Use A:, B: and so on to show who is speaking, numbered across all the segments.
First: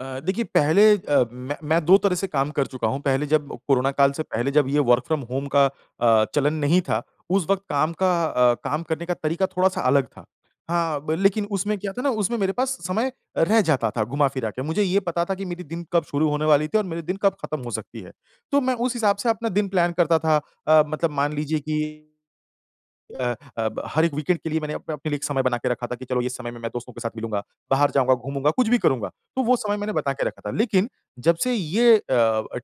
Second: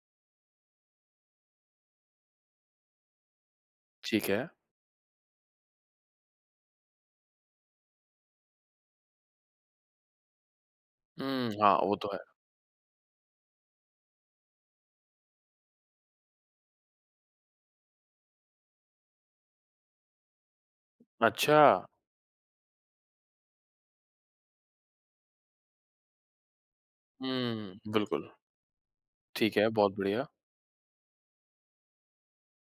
A: अ, देखिए पहले अ, मैं मैं 2 तरह से काम कर चूका हूँ। पहले जब कोरोना काल से
B: ठीक है।
A: पहले जब ये वर्क फ्रॉम होम का अ, चलन नहीं था उस वक़्त काम का अ, काम करने का तरीका थोड़ा-सा अलग था। हाँ ब लेकिन
B: हुँ, हाँ,
A: उसमें क्या
B: वो
A: था
B: तो
A: ना
B: है।
A: उसमें मेरे पास समय रह जाता था, घुमा-फिरा के मुझे ये पता था कि मेरी दिन कब शुरू होने वाली थी और मेरे दिन कब खत्म हो सकती है। तो मैं उस हिसाब से अपना दिन प्लान करता था अ, मतलब मान लीजिए कि
B: अच्छा।
A: अ अ, ब हर एक वीकेंड के लिए मैंने आप अपने लिए एक समय बना के रखा था कि चलो इस समय में मैं दोस्तों के साथ मिलूँगा। बाहर
B: हम्म,
A: जाऊँगा,
B: बिल्कुल।
A: घूमूँगा कुछ भी करूँगा, तो वो
B: ठीक है,
A: समय मैंने
B: बहुत
A: बता के
B: बढ़िया।
A: रखा था। लेकिन जब से ये अ,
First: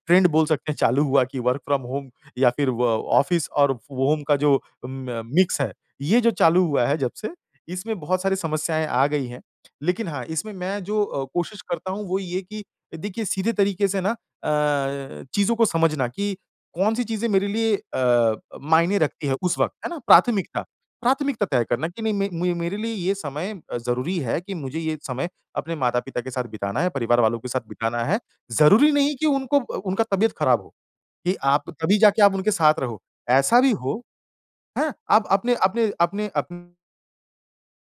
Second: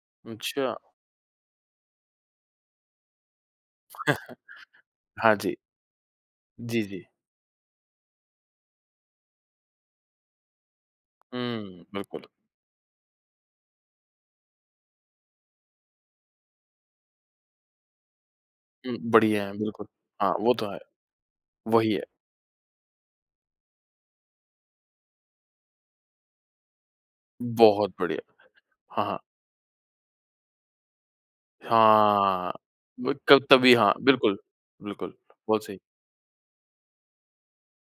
A: ट्रेंड बोल सकते
B: अच्छा।
A: हैं चालू हुआ कि वर्क फ्रॉम होम या फिर व ऑफिस और व होम का जो अ, म
B: हाँ जी।
A: मिक्स है। ये जो चालू
B: जी,
A: हुआ है
B: जी।
A: जब से इसमें बहुत सारी समस्याएँ आ गई हैं। लेकिन हाँ इसमें मैं जो अ, कोशिश
B: हम्म,
A: करता हूँ वो
B: बिल्कुल।
A: ये है कि देखिए सीधे तरीके से ना अ, चीज़ों को समझना कि कौन-सी चीज़ें मेरे लिए अ,
B: हुँ,
A: मायने रखती हैं
B: बढ़िया है,
A: उस वक़्त
B: बिल्कुल,
A: है ना?
B: हाँ, वो
A: प्राथमिकता,
B: तो है।
A: प्राथमिकता तय करना
B: वही
A: कि
B: है।
A: नहीं म मेरे लिए ये समय अ, ज़रूरी है कि मुझे ये समय अपने माता-पिता के साथ बिताना है, परिवार वालों के साथ
B: बहुत
A: बिताना है।
B: बढ़िया,
A: ज़रूरी
B: हाँ,
A: नहीं
B: हाँ।
A: कि अ, उनको ब उनका तबीयत खराब हो कि आप तभी जाके आप उनके
B: हाँ,
A: साथ रहो।
B: ब क
A: ऐसा भी
B: तभी हाँ,
A: हो
B: बिल्कुल,
A: हाँ
B: बिल्कुल,
A: आप अपने
B: बहुत सही।
A: अपने अपने अपन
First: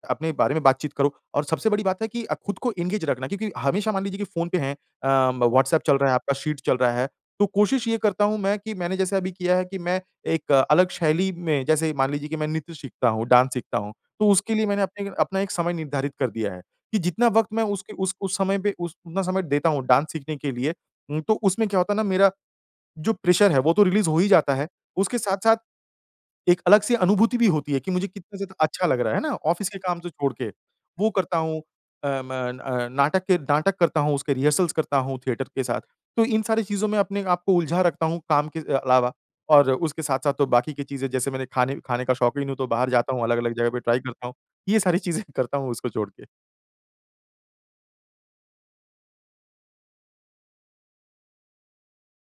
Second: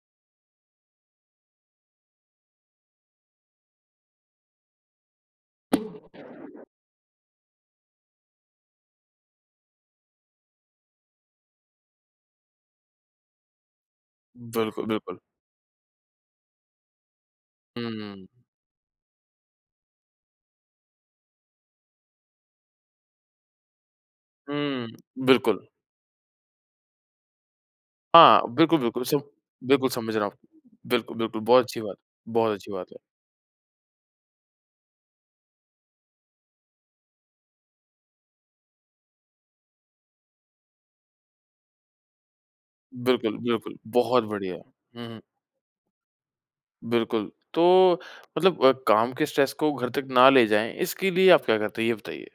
A: अपने बारे में बात-चीत करो और सबसे बड़ी बात है कि अ, खुद को एंगेज रखना क्योंकि हमेशा मान लीजिए कि फ़ोन पे हैं अ, व्हाट्सएप चल रहा है, आपका शीट चल रहा है। तो कोशिश ये करता हूँ मैं कि मैंने जैसे अभी किया है कि मैं एक अलग शैली में जैसे मान लीजिए कि मैं नृत्य सीखता हूँ, डांस सीखता हूँ। तो उसके लिए मैंने
B: बिल्कुल,
A: अपने
B: बिल्कुल।
A: अपना एक समय निर्धारित कर दिया है कि जितना वक़्त मैं उसके उस
B: हम्म।
A: उस समय पे उस उतना समय देता हूँ, डांस सीखने के लिए उ तो उसमें क्या होता है ना मेरा जो प्रेशर है वो तो रिलीज हो ही जाता है।
B: हुँ,
A: उसके साथ-साथ
B: बिल्कुल।
A: एक अलग-सी अनुभूति भी होती है कि मुझे कितना
B: हाँ,
A: ज़्यादा
B: बिल्कुल,
A: अच्छा लग
B: बिल्कुल,
A: रहा है
B: सम
A: है ना ऑफिस के
B: बिल्कुल
A: काम तो
B: समझ रहा
A: छोड़
B: हूँ,
A: के वो
B: बिल्कुल,
A: करता
B: बिल्कुल,
A: हूँ
B: बहुत अच्छी बात
A: अ, म
B: है, बहुत अच्छी बात
A: अ,
B: है।
A: नाटक ए नाटक करता हूँ, उसके रिहर्सल्स करता हूँ, थिएटर के साथ। तो इन सारी चीजों में अपने आप को उलझा रखता हूँ, काम के अ, अलावा और उसके साथ-साथ तो बाकी की चीज़ें जैसे मैंने खाने खाने का शौकीन हूँ, तो बाहर जाता हूँ
B: बिल्कुल,
A: अलग-अलग जगह
B: बिल्कुल
A: पे ट्राई
B: बहुत
A: करता हूँ।
B: बढ़िया है।
A: ये सारी
B: हुँ, हुँ।
A: चीज़ें करता हूँ उसको छोड़ के।
B: बिल्कुल। तो मतलब अ, काम के स्ट्रेस को घर तक ना ले जाएँ, इसके लिए आप क्या करते हैं? ये बताइए।